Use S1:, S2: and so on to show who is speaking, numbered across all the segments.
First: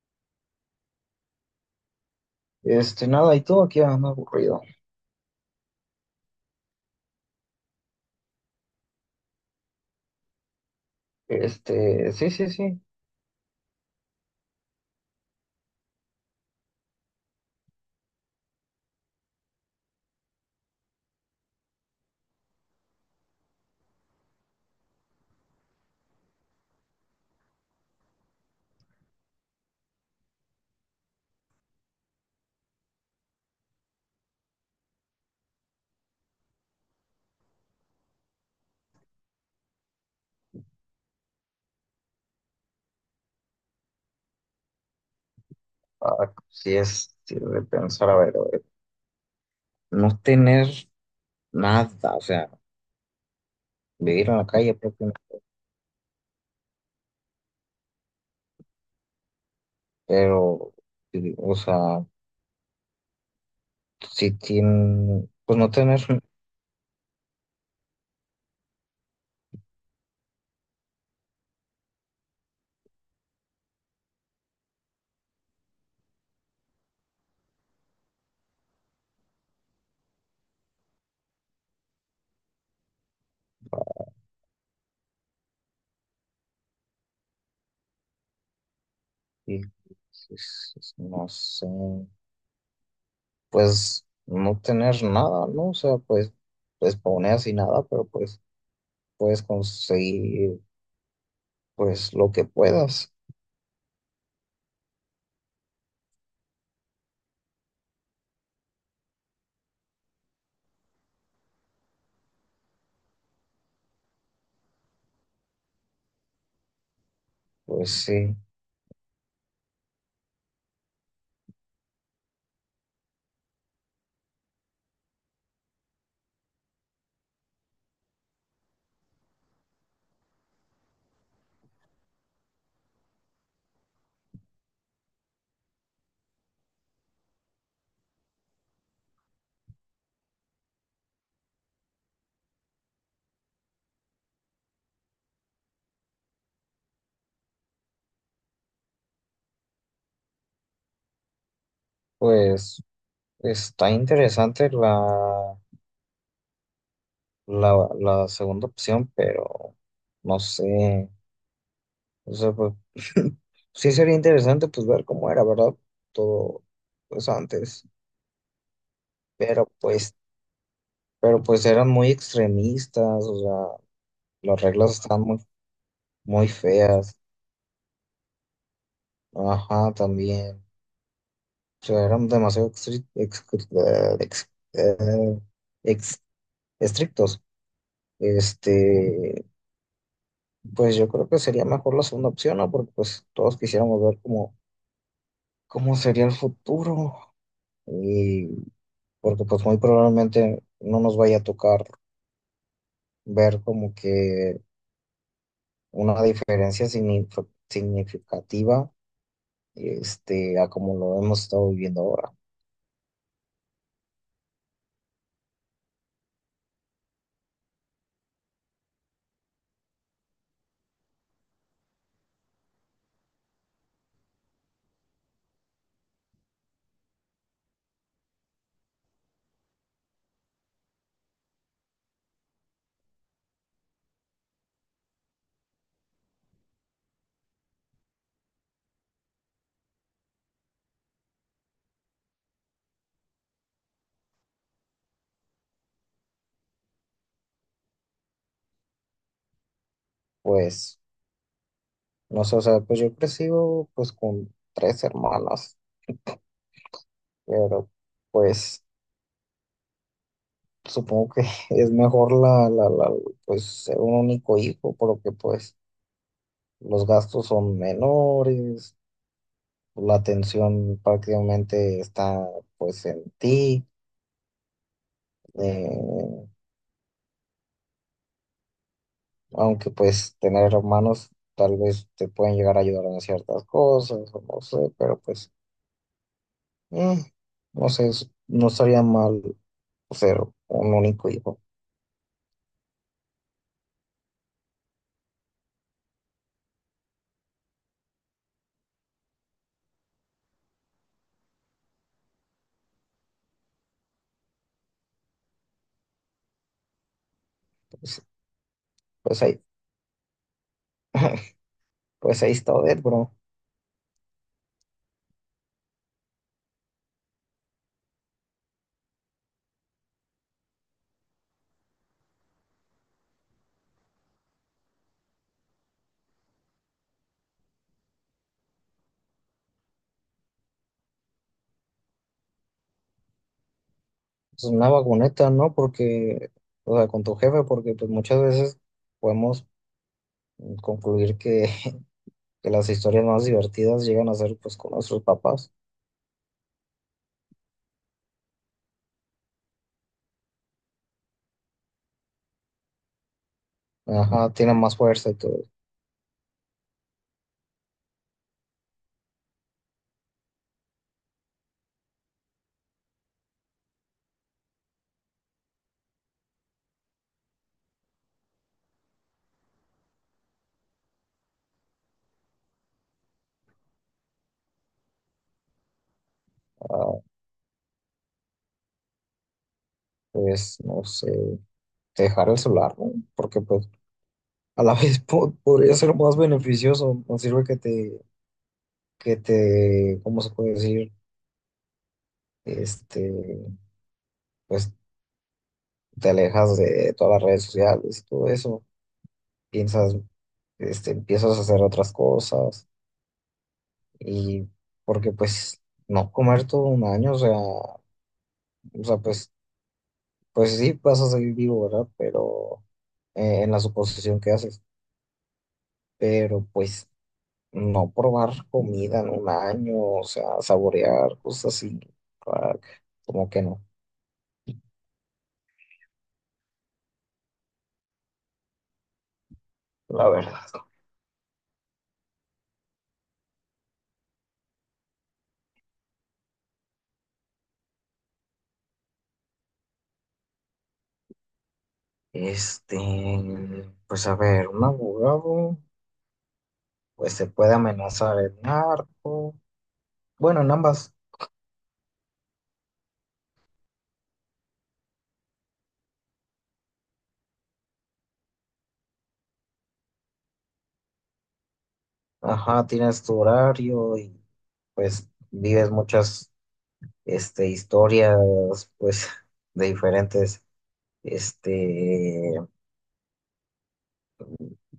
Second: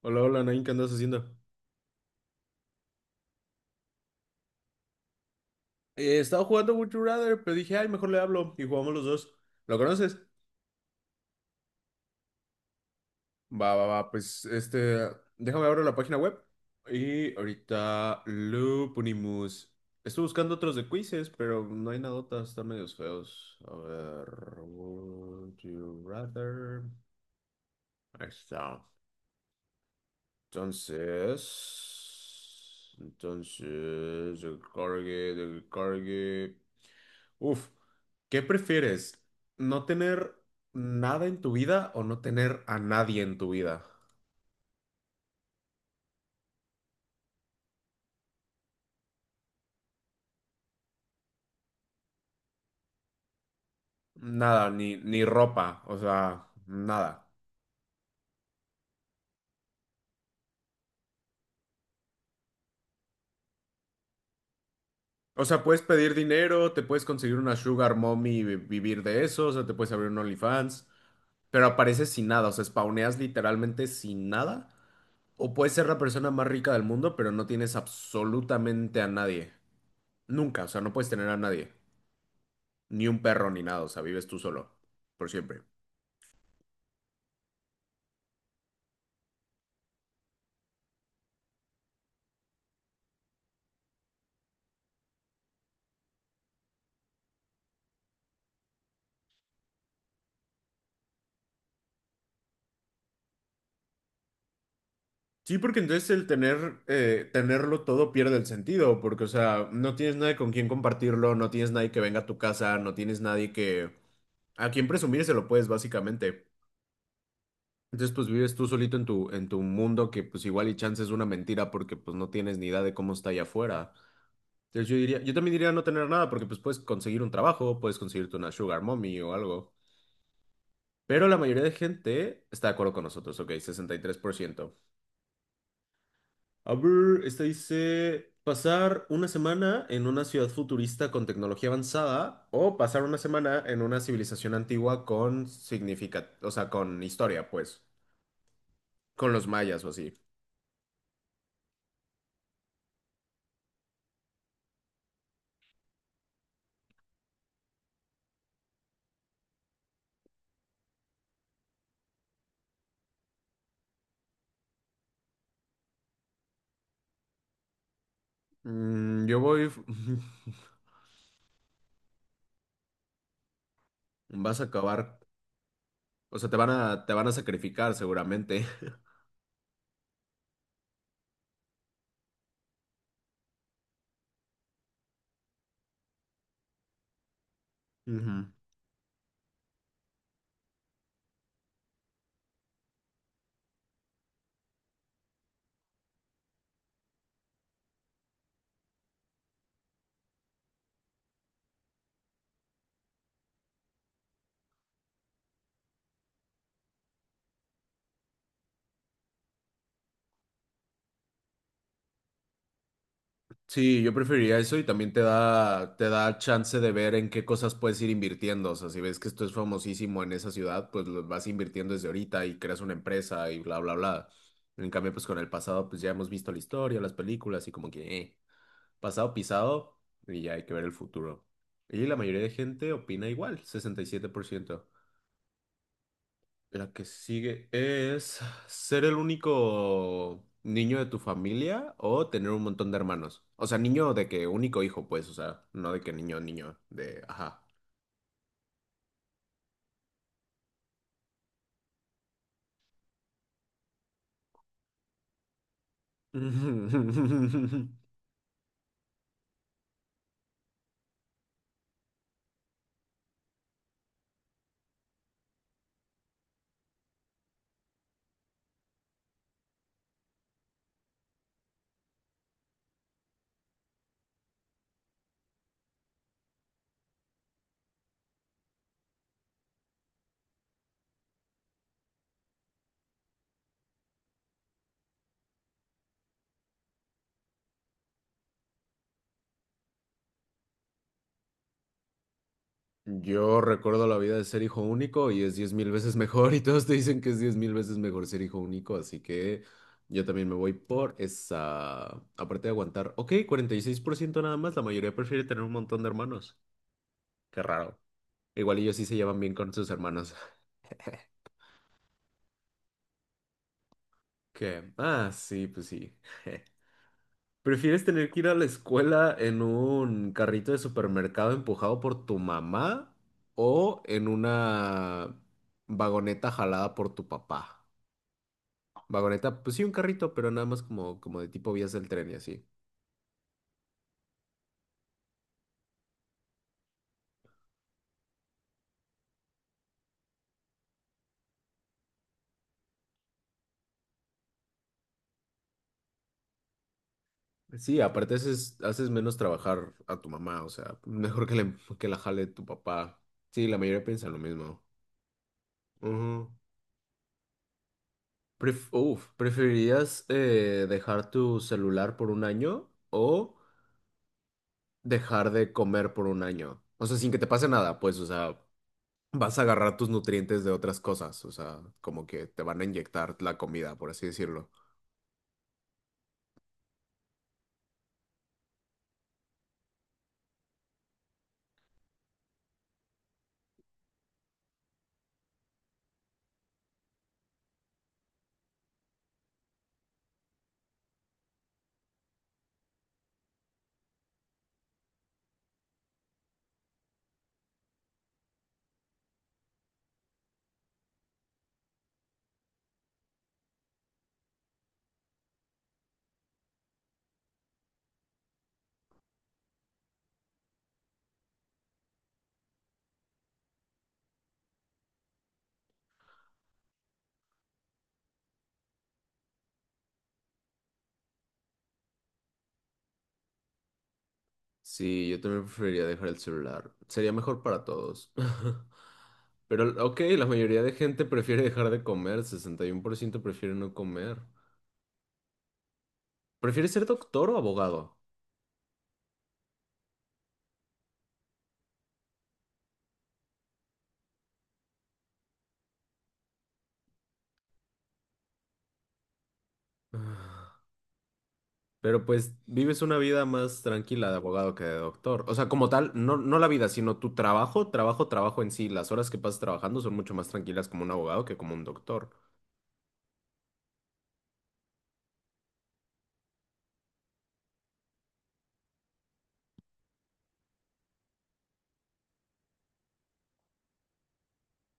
S1: Hola, hola, Nain, ¿qué andas haciendo?
S2: Nada, y todo aquí anda aburrido.
S1: Estaba jugando Would You Rather, pero dije, ay, mejor le hablo y jugamos los dos. ¿Lo conoces?
S2: Sí, sí, sí.
S1: Va, va, va, pues este, déjame abrir la página web y ahorita lo ponemos. Estoy buscando otros de quizzes, pero no hay nada, están medios feos. A ver, Would You Rather. Ahí está. Entonces, el cargue. Uf, ¿qué prefieres? ¿No tener nada en tu vida o no tener a nadie en tu vida?
S2: Ah, sí es sí, de pensar, a ver, no tener nada, o sea, vivir en la
S1: Nada,
S2: calle
S1: ni
S2: propiamente,
S1: ropa, o sea, nada.
S2: pero, sí, o sea, si tiene,
S1: O
S2: pues
S1: sea,
S2: no
S1: puedes
S2: tener,
S1: pedir dinero, te puedes conseguir una sugar mommy y vivir de eso, o sea, te puedes abrir un OnlyFans, pero apareces sin nada, o sea, spawneas literalmente sin nada. O puedes ser la persona más rica del mundo, pero no tienes absolutamente a nadie. Nunca, o sea, no puedes tener a nadie. Ni un perro, ni nada, o sea, vives tú solo. Por siempre.
S2: y- sí, sí, sí, no sé, pues no tener nada, ¿no? O sea, pues, pues poner así nada, pero pues puedes conseguir, pues lo que puedas,
S1: Sí, porque entonces el tener, tenerlo todo pierde el sentido, porque, o sea, no tienes nadie con quien compartirlo, no tienes nadie que venga a tu casa, no tienes nadie que... a quien presumir se lo puedes, básicamente.
S2: pues
S1: Entonces, pues
S2: sí,
S1: vives tú solito en tu mundo que, pues igual y chance es una mentira porque, pues no tienes ni idea de cómo está allá afuera. Entonces yo diría, yo también diría no tener nada porque pues puedes conseguir un trabajo, puedes conseguirte una sugar mommy o algo. Pero la mayoría de gente está de acuerdo con nosotros, ok, 63%. A ver, esta dice, pasar una semana en una ciudad futurista con tecnología avanzada o pasar una semana en una civilización antigua con significa, o sea, con historia, pues, con los mayas o así.
S2: pues. Está interesante la segunda opción, pero no sé. O sea, pues, sí sería interesante pues ver cómo era, ¿verdad? Todo pues antes.
S1: Mm, yo
S2: Pero
S1: voy,
S2: pues, pero pues eran muy extremistas, o sea,
S1: vas
S2: las
S1: a
S2: reglas
S1: acabar,
S2: estaban muy,
S1: o
S2: muy
S1: sea, te van a, te
S2: feas.
S1: van a sacrificar seguramente.
S2: Ajá, también. O sea, eran demasiado eh, ex- eh, ex- estrictos.
S1: Ujú.
S2: Este, Pues yo creo que sería mejor la segunda opción, ¿no? Porque pues todos quisiéramos ver cómo, cómo sería el futuro y porque pues muy probablemente no nos vaya a tocar ver como que una diferencia significativa a como lo hemos estado viviendo ahora.
S1: Sí, yo preferiría eso y también te da chance de ver en qué cosas puedes ir invirtiendo. O sea, si ves que esto es famosísimo en esa ciudad, pues lo vas invirtiendo desde ahorita y creas una empresa y bla, bla, bla. En cambio, pues con el pasado, pues ya hemos visto la historia, las películas y como que, pasado pisado y ya hay que ver el futuro. Y la mayoría de gente opina igual, 67%. La que sigue es ser el único niño de tu familia o tener un montón de hermanos. O sea, niño de que único hijo, pues, o sea, no de que niño, niño, de, ajá.
S2: Pues no sé, o sea, pues yo he crecido pues con tres hermanas, pero pues supongo que es mejor pues ser un único hijo, porque pues los gastos son menores, la atención prácticamente está pues en ti, eh, aunque pues tener hermanos tal vez te pueden llegar a ayudar en ciertas cosas, o no sé, pero pues mm, no sé, no estaría mal ser un único hijo,
S1: Yo recuerdo la vida de ser hijo único y es 10,000 veces mejor y todos te dicen que es 10,000 veces mejor ser hijo único, así que yo también me voy por esa, aparte de aguantar, ok, 46% nada más, la mayoría prefiere tener un montón de hermanos. Qué raro.
S2: pues,
S1: Igual ellos sí se llevan
S2: pues
S1: bien
S2: ahí,
S1: con sus hermanos.
S2: pues ahí está Odette, bro.
S1: ¿Qué? Ah, sí, pues sí. ¿Prefieres tener que ir a la escuela en un carrito de supermercado empujado por tu mamá o en una vagoneta jalada por tu papá? Vagoneta, pues sí, un carrito, pero nada más como, como de tipo vías del tren y así.
S2: Es una vagoneta, ¿no? Porque, o sea, con tu jefe, porque pues muchas veces podemos concluir que las historias más divertidas llegan a ser pues con nuestros papás.
S1: Sí, aparte haces menos trabajar a tu mamá, o sea, mejor que, le- que la jale tu papá. Sí, la mayoría piensa lo
S2: Ajá, tienen
S1: mismo.
S2: más fuerza y todo.
S1: Ujú. Uf, ¿preferirías dejar tu celular por un año o dejar de comer por un año? O sea, sin que te pase nada, pues, o sea, vas a agarrar tus nutrientes de otras cosas. O sea, como que te van a inyectar la comida, por así decirlo.
S2: Ah, pues no sé, dejar el celular, ¿no? Porque pues a la vez po- podría ser más beneficioso. No sirve que te, ¿cómo se puede decir? Este, pues te alejas de todas las redes sociales y todo eso. Piensas, empiezas a hacer otras cosas y porque pues no comer todo un año, o sea, pues pues sí, vas a salir vivo, ¿verdad? Pero en la suposición que haces. Pero pues no probar comida en un año, o sea, saborear cosas así, ah, como que no,
S1: Sí, yo también preferiría dejar el celular. Sería mejor para todos. Pero, ok,
S2: la
S1: la
S2: verdad.
S1: mayoría de gente prefiere dejar de comer. 61% prefiere no comer. ¿Prefiere ser doctor o abogado?
S2: Este, pues a ver, un abogado, pues se puede amenazar el narco. Bueno, en ambas,
S1: Pero pues vives una vida más tranquila de abogado que de doctor. O sea, como tal, no, no la vida, sino tu trabajo, trabajo, trabajo en sí. Las horas que pasas trabajando son mucho más tranquilas como un abogado que como un doctor.
S2: ajá, tienes tu horario y pues vives muchas, historias, pues, de diferentes, este,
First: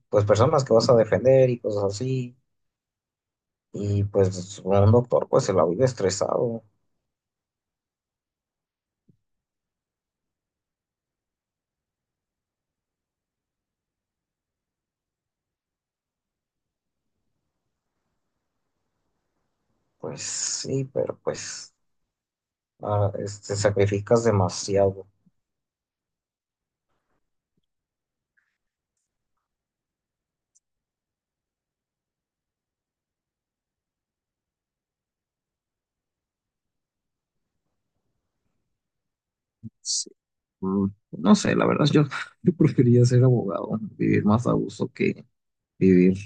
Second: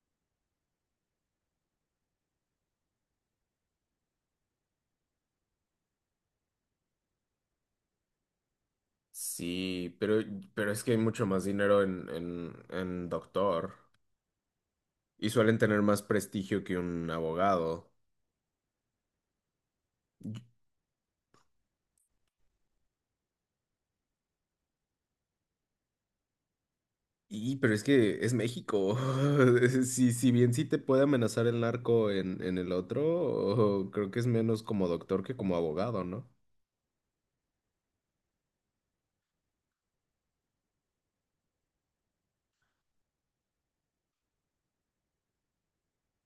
S2: pues personas que vas a defender y cosas así. Y pues un doctor pues se la vive estresado.
S1: Sí, pero es que hay mucho más dinero en, en doctor y suelen tener más prestigio que un abogado.
S2: Pues sí, pero pues ah, te sacrificas demasiado.
S1: Pero es que es México. Si bien sí te puede amenazar el narco en, el otro, creo que es menos como doctor que como abogado, ¿no?
S2: Sí, mm, no sé, la verdad, yo preferiría ser abogado, vivir más a gusto que vivir,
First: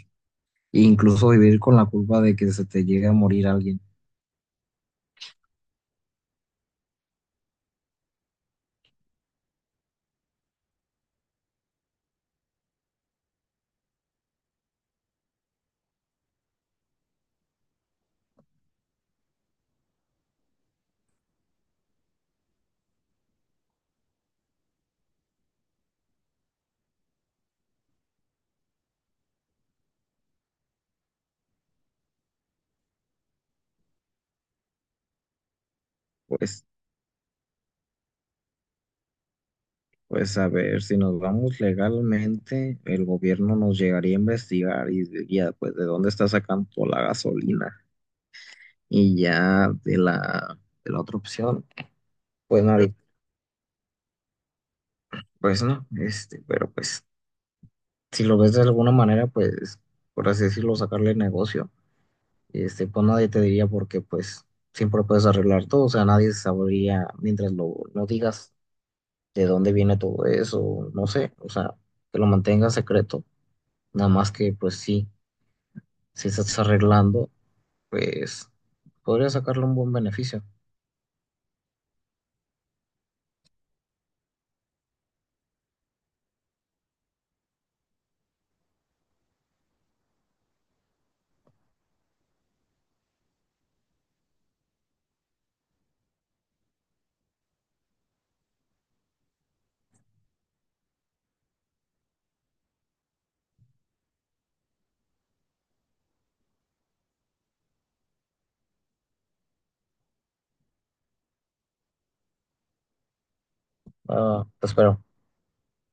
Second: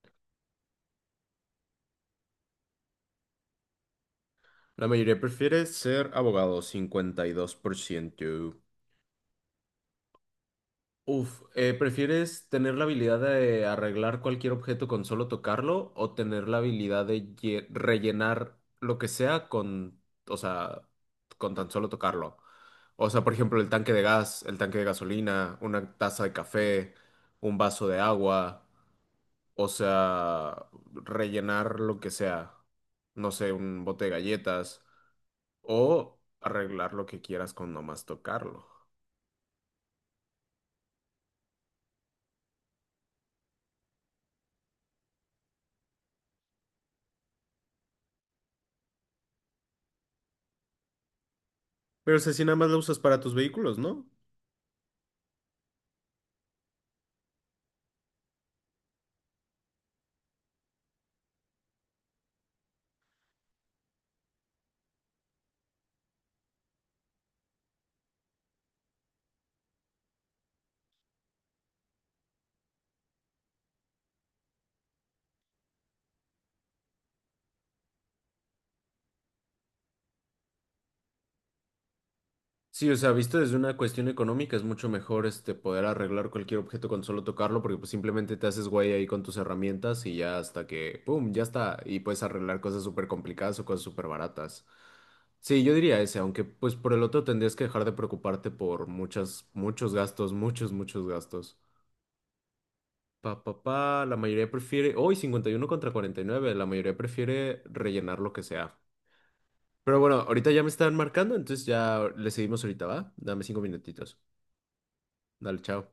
S2: e incluso vivir con la culpa de que se te llegue a morir alguien.
S1: La mayoría prefiere ser abogado, 52%. Uf, ¿prefieres tener la habilidad de arreglar cualquier objeto con solo tocarlo o tener la habilidad de rellenar lo que sea con, o sea, con tan solo tocarlo? O sea, por ejemplo, el tanque de gas, el tanque de gasolina, una taza de café, un vaso de agua, o sea, rellenar lo que sea, no sé, un bote de galletas. O
S2: Pues,
S1: arreglar lo que quieras con nomás tocarlo.
S2: pues a ver, si nos vamos legalmente, el gobierno nos llegaría a investigar y diría, pues, ¿de dónde está sacando la gasolina? Y ya de la otra opción,
S1: Pero o sea, si nada
S2: pues
S1: más lo
S2: nadie,
S1: usas para tus vehículos, ¿no?
S2: pues no, pero pues si lo ves de alguna manera, pues por así decirlo, sacarle negocio, pues nadie te diría porque pues siempre puedes arreglar todo, o sea, nadie sabría mientras lo no digas de dónde viene todo eso, no sé, o sea, que lo mantengas secreto, nada más que pues sí, si estás arreglando, pues podría sacarle un buen beneficio.
S1: Sí, o sea, visto desde una cuestión económica, es mucho mejor este poder arreglar cualquier objeto con solo tocarlo, porque pues simplemente te haces güey ahí con tus herramientas y ya hasta que, ¡pum!, ya está. Y puedes arreglar cosas súper complicadas o cosas súper baratas. Sí, yo diría ese, aunque pues por el otro tendrías que dejar de preocuparte por muchas, muchos gastos, muchos, muchos gastos. Pa, pa, pa, la mayoría prefiere, hoy 51 contra 49 la mayoría prefiere rellenar lo que sea. Pero bueno, ahorita ya me están marcando, entonces ya le seguimos ahorita, ¿va? Dame 5 minutitos.
S2: Ah, te espero.
S1: Dale, chao.